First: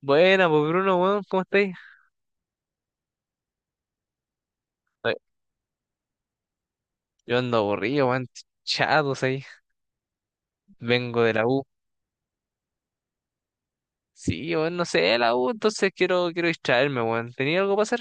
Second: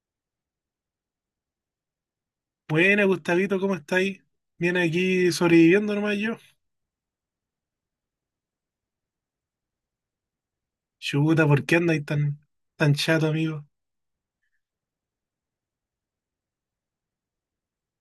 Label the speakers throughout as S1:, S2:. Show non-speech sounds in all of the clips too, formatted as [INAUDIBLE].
S1: Buena, pues Bruno, weón, ¿cómo estáis?
S2: Buena, Gustavito, ¿cómo estáis? Bien
S1: Ay,
S2: aquí sobreviviendo nomás yo.
S1: yo ando aburrido, weón, chatos ahí. Vengo de la
S2: Chuta,
S1: U.
S2: ¿por qué andáis tan chato, amigo?
S1: Sí, weón, no sé, de la U, entonces quiero distraerme, weón. ¿Tenía algo para hacer?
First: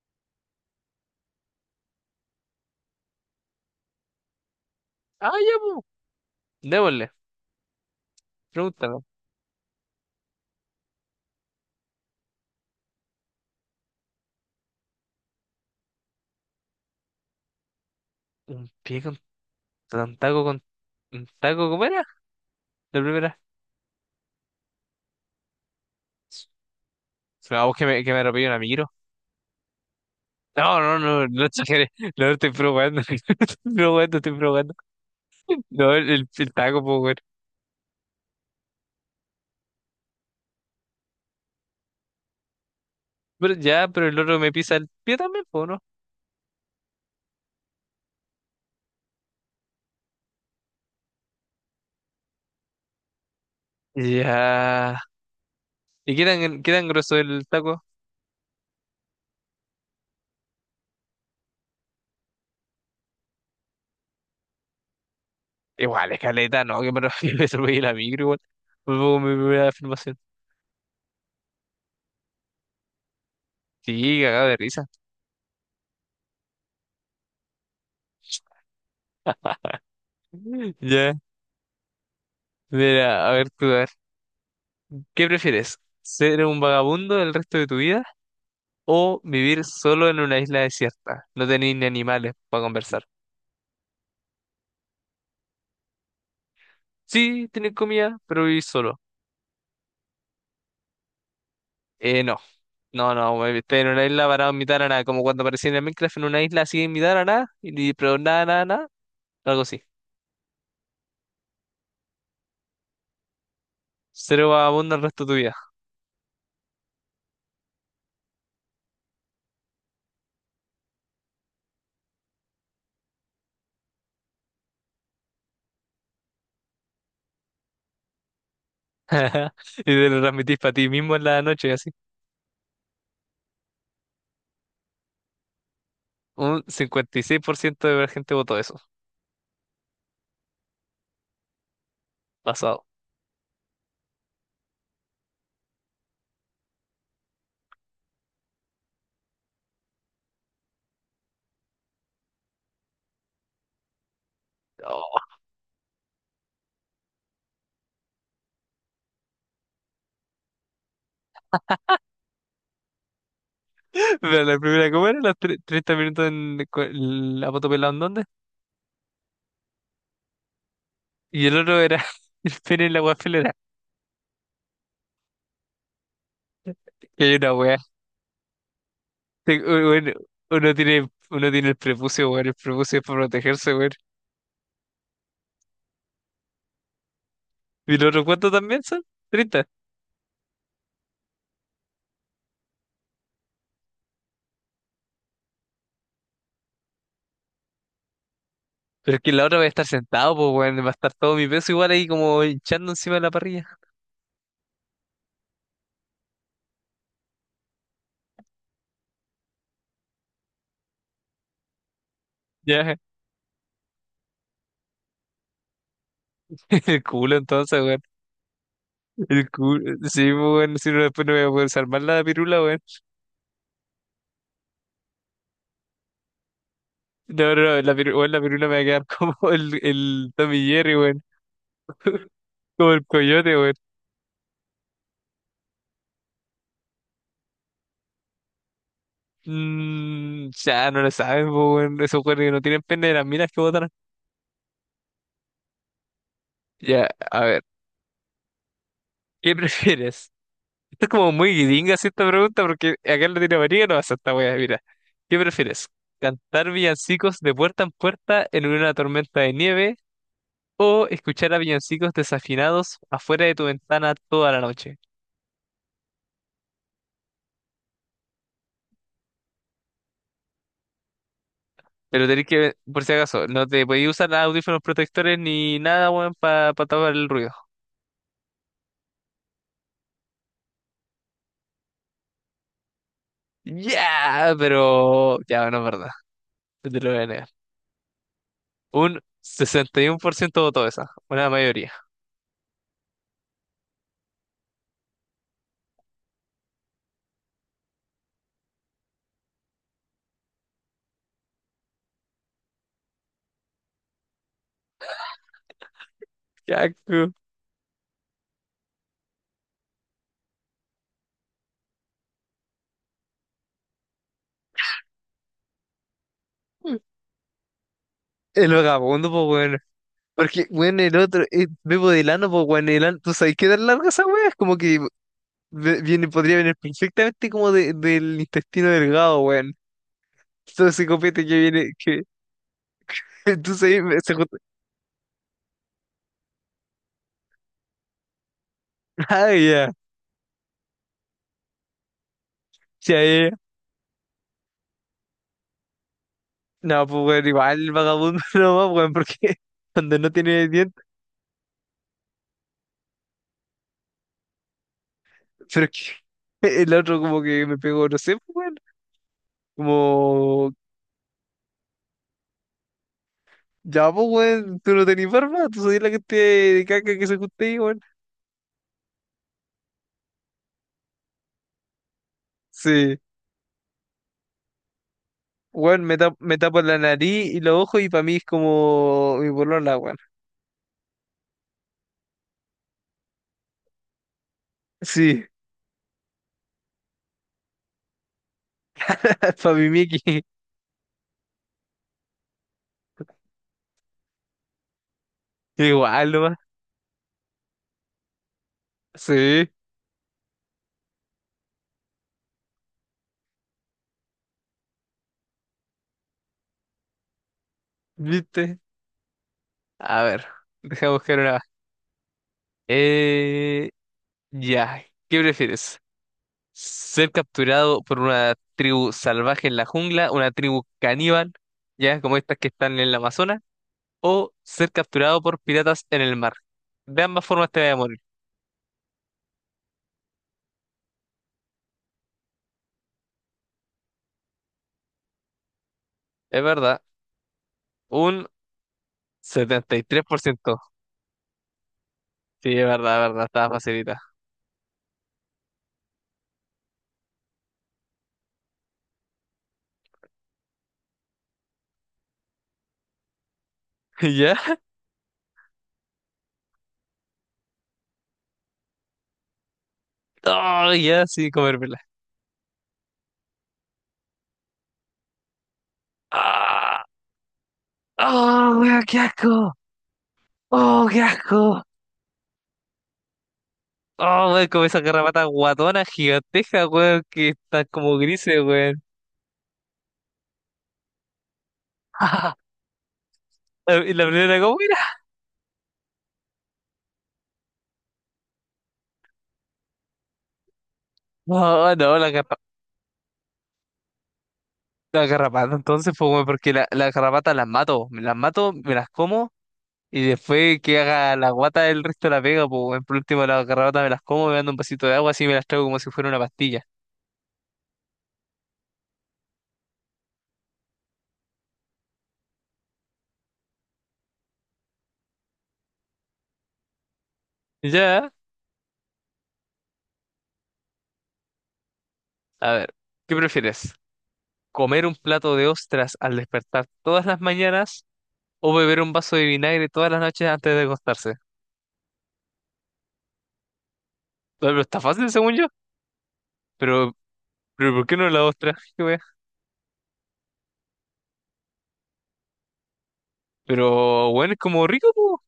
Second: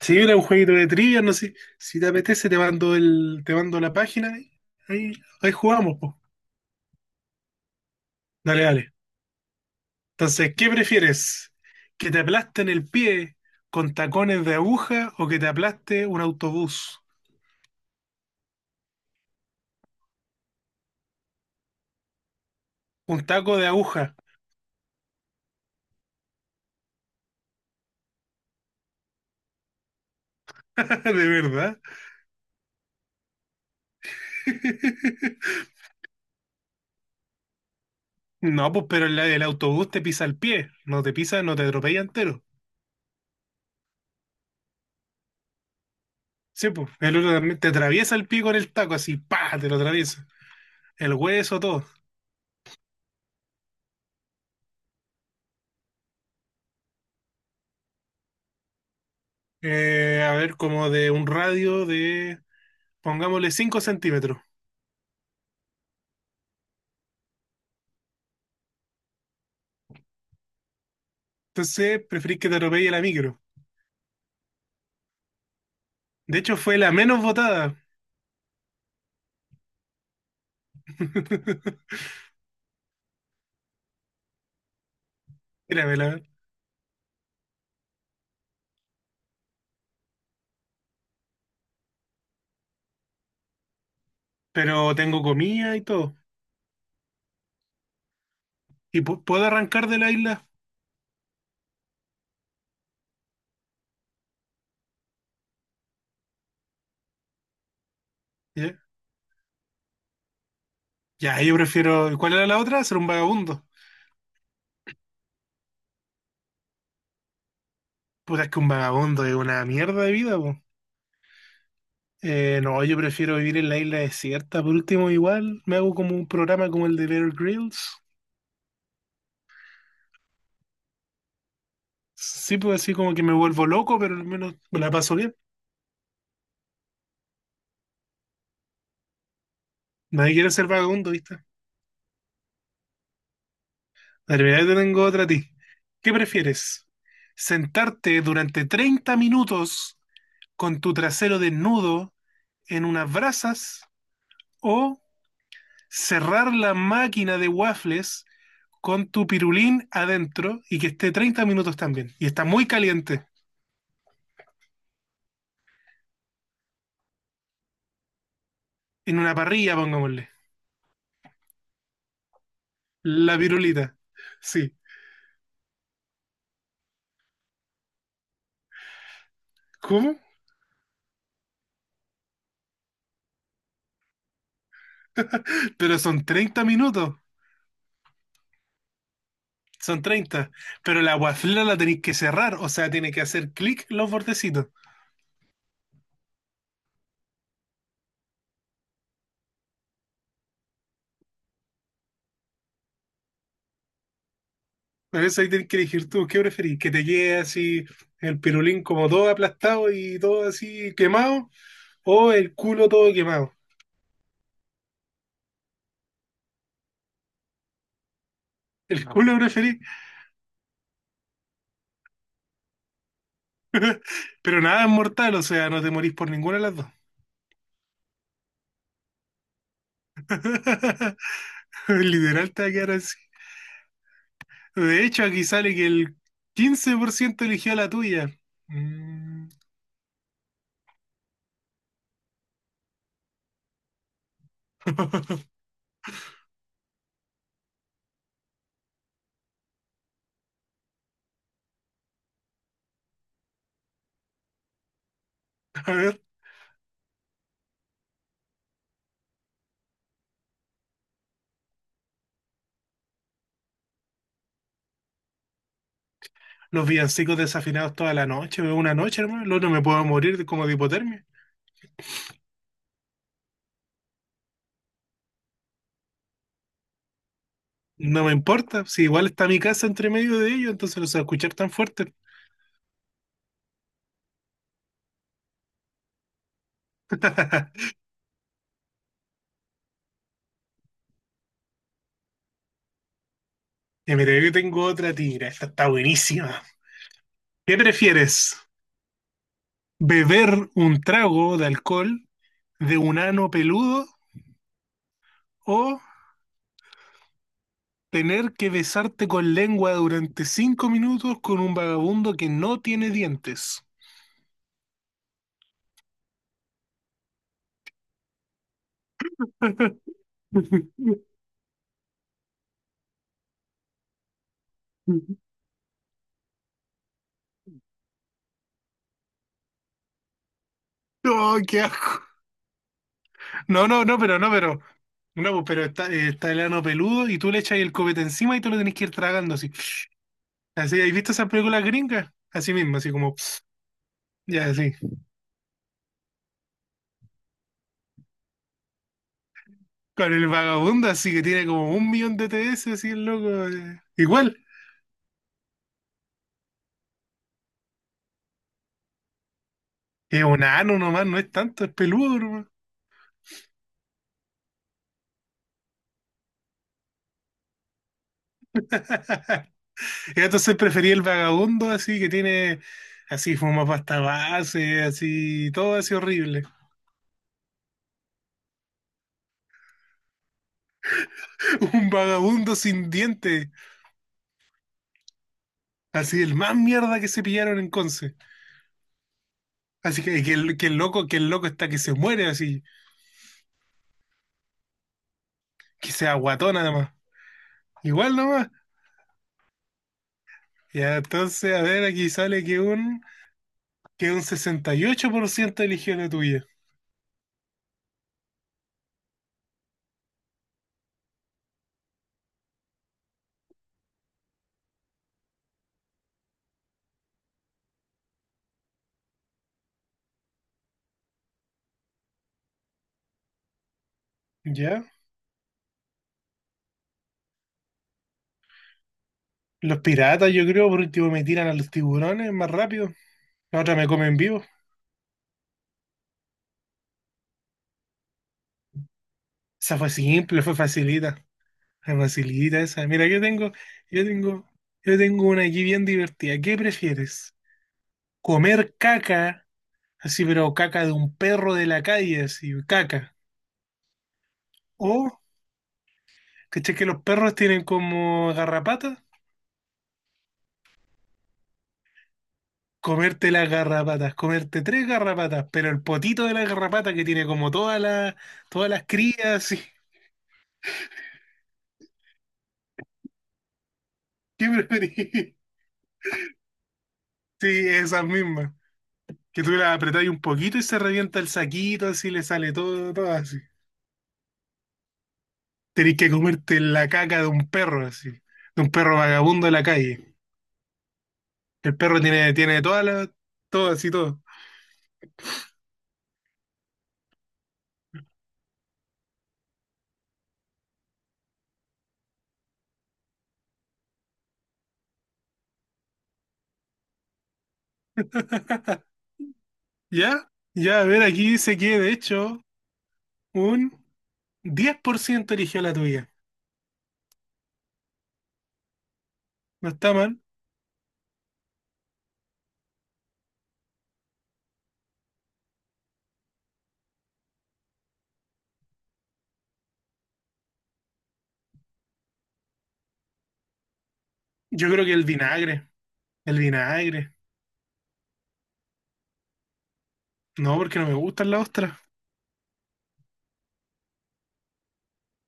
S2: Si mira un jueguito de trivia, no sé. Si te apetece, te mando la página. Y Ahí,
S1: Ah,
S2: ahí
S1: ya, pues.
S2: jugamos, po.
S1: Démosle,
S2: Dale, dale.
S1: pregúntame.
S2: Entonces, ¿qué prefieres? ¿Que te aplasten el pie con tacones de aguja o que te aplaste un autobús?
S1: ¿Un pie con un taco con un taco? ¿Cómo era? La
S2: Un
S1: primera.
S2: taco de aguja,
S1: Vamos, que me atropelle un amigo. No, no,
S2: [LAUGHS]
S1: no,
S2: de
S1: no
S2: verdad.
S1: exageré. No, no estoy probando. [LAUGHS] Estoy probando, estoy probando.
S2: [LAUGHS]
S1: No, el taco, pues, weón.
S2: No, pues, pero el autobús te pisa el pie. No te pisa, no te atropella entero.
S1: Pero ya, pero el otro me pisa el pie también, pues, ¿no?
S2: Sí, pues, el otro también te atraviesa el pico en el taco, así, pa, te lo atraviesa. El hueso, todo.
S1: Ya. ¿Y qué tan grueso es el taco?
S2: A ver, como de un radio de, pongámosle, 5 centímetros.
S1: Igual, escaleta, no, que me refiero, [LAUGHS] me atropellé la micro, igual. Fue como mi primera afirmación.
S2: Entonces, preferís que te atropelle la micro.
S1: Sí, cagado de risa.
S2: De hecho, fue la menos votada.
S1: Ya,
S2: [LAUGHS]
S1: mira, a ver tú, a ver. ¿Qué prefieres?
S2: Grábela.
S1: ¿Ser un vagabundo el resto de tu vida o vivir solo en una isla desierta? No tenéis ni animales para conversar.
S2: Pero tengo comida y todo.
S1: Sí, tenéis comida, pero vivís solo.
S2: ¿Y puedo arrancar de la isla?
S1: No, no, no, güey, estoy en una isla parado en mitad de la nada, como cuando aparecía en el Minecraft en una isla así en mitad de la nada, y, pero nada, nada,
S2: Ya.
S1: nada, algo así.
S2: Ya, yo prefiero. ¿Cuál era la otra? Ser un vagabundo.
S1: Ser vagabundo el resto de tu vida.
S2: Puta, es que un vagabundo es una mierda de vida, po. No, yo prefiero vivir en la isla desierta. Por último, igual me hago como un programa como el de Bear Grylls.
S1: [LAUGHS] Y te lo transmitís para ti mismo en la noche, así.
S2: Sí, puedo decir como que me vuelvo loco, pero al menos me la paso bien.
S1: Un 56% de la gente votó eso,
S2: Nadie quiere ser vagabundo, ¿viste?
S1: pasado.
S2: Dale, mira, yo te tengo otra a ti. ¿Qué prefieres? ¿Sentarte durante 30 minutos con tu trasero desnudo en unas brasas o
S1: Oh.
S2: cerrar la máquina de waffles con tu pirulín adentro y que esté 30 minutos también? Y está muy caliente
S1: [LAUGHS] Pero la primera, ¿cómo era? Los 30 minutos en la moto pelada en dónde.
S2: en una parrilla, pongámosle.
S1: Y el otro era [LAUGHS] el pene en la
S2: La
S1: guafelera.
S2: virulita. Sí.
S1: Y hay una wea. Bueno,
S2: ¿Cómo?
S1: uno tiene el prepucio, weón. El prepucio es para protegerse, weón.
S2: Pero son 30 minutos.
S1: ¿Y el otro cuánto también son? 30.
S2: Son treinta. Pero la guaflera la tenéis que cerrar. O sea, tiene que hacer clic los bordecitos.
S1: Pero es que la otra va a estar sentado, pues, weón. Va a estar todo mi peso igual ahí como hinchando encima de la parrilla.
S2: Por eso ahí tenés que elegir tú qué preferís. Que te quede así el pirulín como todo aplastado y todo así quemado. O el culo
S1: Ya,
S2: todo quemado.
S1: [LAUGHS] el culo entonces, weón.
S2: El No. culo
S1: El
S2: preferís.
S1: cu- Sí, pues, bueno, si no, después no voy a poder salvar la pirula, weón.
S2: Pero nada es mortal. O sea, no te morís por ninguna de las dos.
S1: No, no, no, la pirula, weón, la pirula me va a quedar [LAUGHS] como el Tommy Jerry,
S2: [LAUGHS]
S1: weón.
S2: Literal te va a quedar
S1: Como el
S2: así.
S1: coyote, weón.
S2: De hecho, aquí sale que el 15% eligió la tuya. Mm.
S1: Mm, ya, no lo saben, pues, weón. Esos weones que no tienen pene de las minas que botan.
S2: [LAUGHS]
S1: Ya, a ver, ¿qué [LAUGHS] prefieres? Esto es como muy guidinga, así, esta pregunta, porque acá en Latinoamérica no pasa esta weá, mira. ¿Qué prefieres?
S2: A ver,
S1: ¿Cantar villancicos de puerta en puerta en una tormenta de nieve o escuchar a villancicos desafinados afuera de tu ventana toda la noche?
S2: los villancicos desafinados toda la noche, veo una noche, hermano. El no me puedo morir de- como de hipotermia.
S1: Pero tenés que, por si acaso, no te podéis usar audífonos protectores ni nada, weón, para tapar el ruido.
S2: No me importa, si igual está mi casa entre medio de ellos, entonces los se a escuchar tan fuerte.
S1: Ya, pero ya, no es verdad. No te lo voy a negar.
S2: [LAUGHS]
S1: Un 61% votó esa, una mayoría.
S2: Y mira, yo tengo otra tira, esta está buenísima. ¿Qué prefieres? ¿Beber un trago de alcohol de un ano peludo o
S1: Ya,
S2: tener que besarte con lengua durante 5 minutos con un vagabundo que no tiene dientes?
S1: el vagabundo, pues, weón.
S2: [LAUGHS]
S1: Porque, weón, el otro, Bebo de Lano, pues, weón, ¿tú sabes qué tan larga esa weá? Es como que viene, podría venir perfectamente como del intestino delgado, weón. Todo ese copete que
S2: No, qué
S1: viene, que, [LAUGHS] tú
S2: No,
S1: sabes,
S2: no, no,
S1: se
S2: pero no,
S1: junta.
S2: pero. No, pues, pero está, está el ano peludo y tú le echas el copete encima y tú lo tenés que ir
S1: [LAUGHS] Ah,
S2: tragando así.
S1: ya,
S2: Así, ¿has visto esas películas gringas? Así mismo, así
S1: ya,
S2: como,
S1: ya.
S2: pss, ya así.
S1: No, pues, weón, igual vagabundo [LAUGHS] nomás, weón, porque [LAUGHS] cuando no
S2: Con el
S1: tiene dientes,
S2: vagabundo, así que tiene como un millón de TS, así el loco. Igual,
S1: pero es que [LAUGHS] el otro como que me pegó, no sé, pues, weón,
S2: es un
S1: como,
S2: ano nomás, no es tanto, es peludo nomás.
S1: ya, pues, weón, tú no tenés barba, tú soy la que te de caca que se junta ahí, weón.
S2: Y entonces preferí el vagabundo, así que tiene,
S1: Sí,
S2: así fuma pasta base, así, todo
S1: weón,
S2: así
S1: me
S2: horrible.
S1: tapo la nariz y los ojos y para mí es como mi polola, weón.
S2: [LAUGHS] Un vagabundo sin dientes,
S1: Sí,
S2: así el más mierda que se pillaron en Conce.
S1: [LAUGHS] para mi
S2: Así
S1: Mickey,
S2: que, que el loco está que se muere, así,
S1: [LAUGHS]
S2: que
S1: igual
S2: sea
S1: nomás,
S2: guatón además. Igual nomás.
S1: sí,
S2: Ya, entonces, a ver, aquí sale que un 68% eligió la tuya.
S1: viste. A ver, deja buscar una. Eh, ya, ¿qué prefieres? Ser capturado por una tribu salvaje en la jungla, una tribu caníbal, ya como estas que están en el Amazonas, o ser
S2: ¿Ya?
S1: capturado por piratas en el mar. De ambas formas te voy a morir.
S2: Los piratas, yo creo, por último me tiran a los tiburones más rápido. La otra me come en vivo.
S1: Es verdad, un setenta
S2: Esa
S1: y
S2: fue
S1: tres por
S2: simple, fue
S1: ciento.
S2: facilita. Fue
S1: Sí,
S2: facilita esa. Mira,
S1: es verdad, estaba facilita.
S2: yo tengo, yo tengo una aquí bien divertida. ¿Qué prefieres? ¿Comer caca? Así, pero caca de un perro de la calle, así, caca.
S1: [LAUGHS] ¿Ya?
S2: O ¿cachai que los perros tienen como garrapatas?
S1: Oh, ya, sí, comérmela.
S2: Comerte las garrapatas, comerte tres garrapatas, pero el potito de la
S1: ¡Ah!
S2: garrapata que tiene como
S1: ¡Oh,
S2: todas
S1: weón,
S2: las
S1: qué
S2: crías, [LAUGHS]
S1: asco!
S2: sí.
S1: ¡Oh, qué asco! ¡Oh,
S2: ¿Qué
S1: weón, como esas garrapatas
S2: preferís?
S1: guatonas gigantescas, weón, que están
S2: Sí,
S1: como
S2: esas
S1: grises,
S2: mismas.
S1: weón!
S2: Que tú las apretáis un poquito y se revienta el saquito, así le sale
S1: [LAUGHS]
S2: todo, todo así.
S1: Y la primera, ¿cómo?
S2: Tenés que comerte la caca de un perro, así. De un perro vagabundo de la calle.
S1: No,
S2: El
S1: no,
S2: perro tiene, tiene todas las, todo así, todo.
S1: la garrapata entonces, pues, weón, porque la garrapata las mato, me las mato, me las como y después que haga la guata el resto la pega, pues, weón. Por último la garrapata me las como, me dando un vasito de agua, así me las traigo como si fuera una pastilla.
S2: ¿Ya? Ya, a ver, aquí dice que de hecho un 10% eligió la tuya.
S1: Ya,
S2: No está mal.
S1: a ver, ¿qué prefieres? ¿Comer un plato de ostras al despertar todas las mañanas o beber un vaso de vinagre todas las noches antes de acostarse? No, pero
S2: Yo
S1: está
S2: creo que el
S1: fácil, según yo,
S2: vinagre. El
S1: pero,
S2: vinagre.
S1: pero ¿por qué no la ostra? Qué wea.
S2: No, porque no me gustan las ostras.
S1: Pero, bueno, es como rico, pues,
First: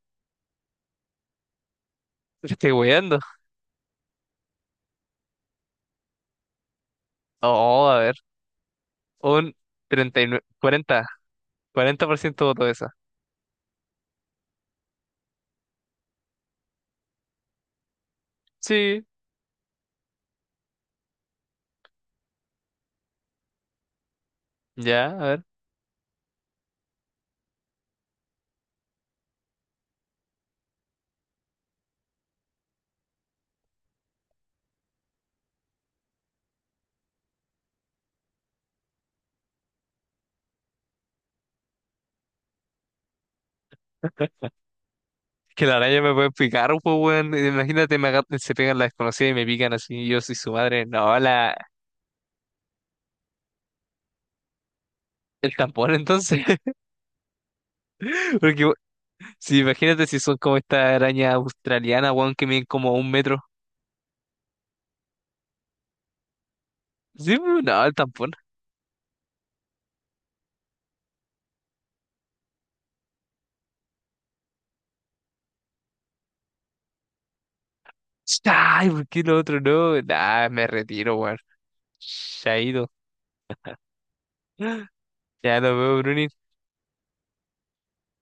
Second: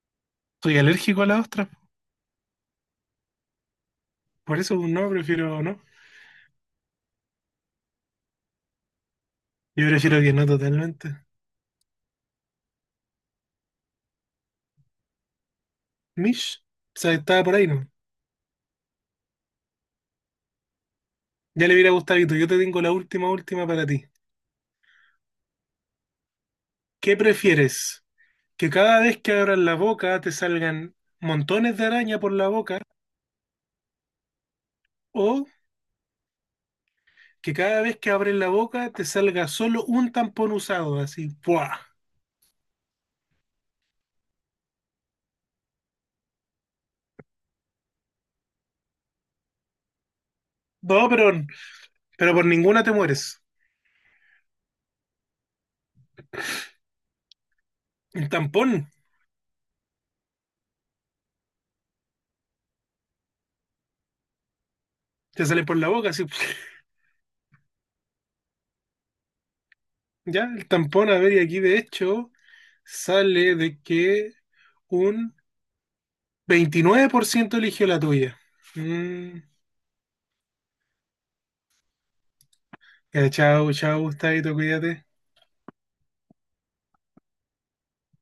S2: Soy alérgico a las ostras.
S1: te estoy weando.
S2: Por eso no, prefiero no.
S1: Oh, a ver. Un
S2: Yo prefiero que no
S1: 39, 40,
S2: totalmente.
S1: 40% voto esa.
S2: Mish. O sea, estaba por ahí, ¿no?
S1: Sí,
S2: Ya le hubiera gustado, Gustavito. Yo te tengo la última, última para ti.
S1: ya, a ver.
S2: ¿Qué prefieres? ¿Que cada vez que abras la boca te salgan montones de araña por la boca? ¿O que cada vez que abres la boca te salga solo un tampón usado? Así, ¡buah!
S1: Que la araña me puede picar, pues, weón. Imagínate, se pegan las desconocidas y me pican así. Y yo soy su madre.
S2: No,
S1: No,
S2: pero por ninguna te mueres.
S1: el tampón, entonces. [LAUGHS]
S2: Un
S1: Porque,
S2: tampón.
S1: si imagínate si son como esta araña australiana, weón, que miden como un metro.
S2: Te sale por la boca, así. [LAUGHS]
S1: Sí, pues, no, el tampón.
S2: Ya, el tampón, a ver, y aquí de hecho sale de que un 29% eligió la tuya.
S1: Ay, ¿por qué lo
S2: Mm,
S1: otro no? Nah, me retiro, weón. Chaito.
S2: ya, chao, chao, Gustavito, cuídate.
S1: Ya nos vemos, Bruni.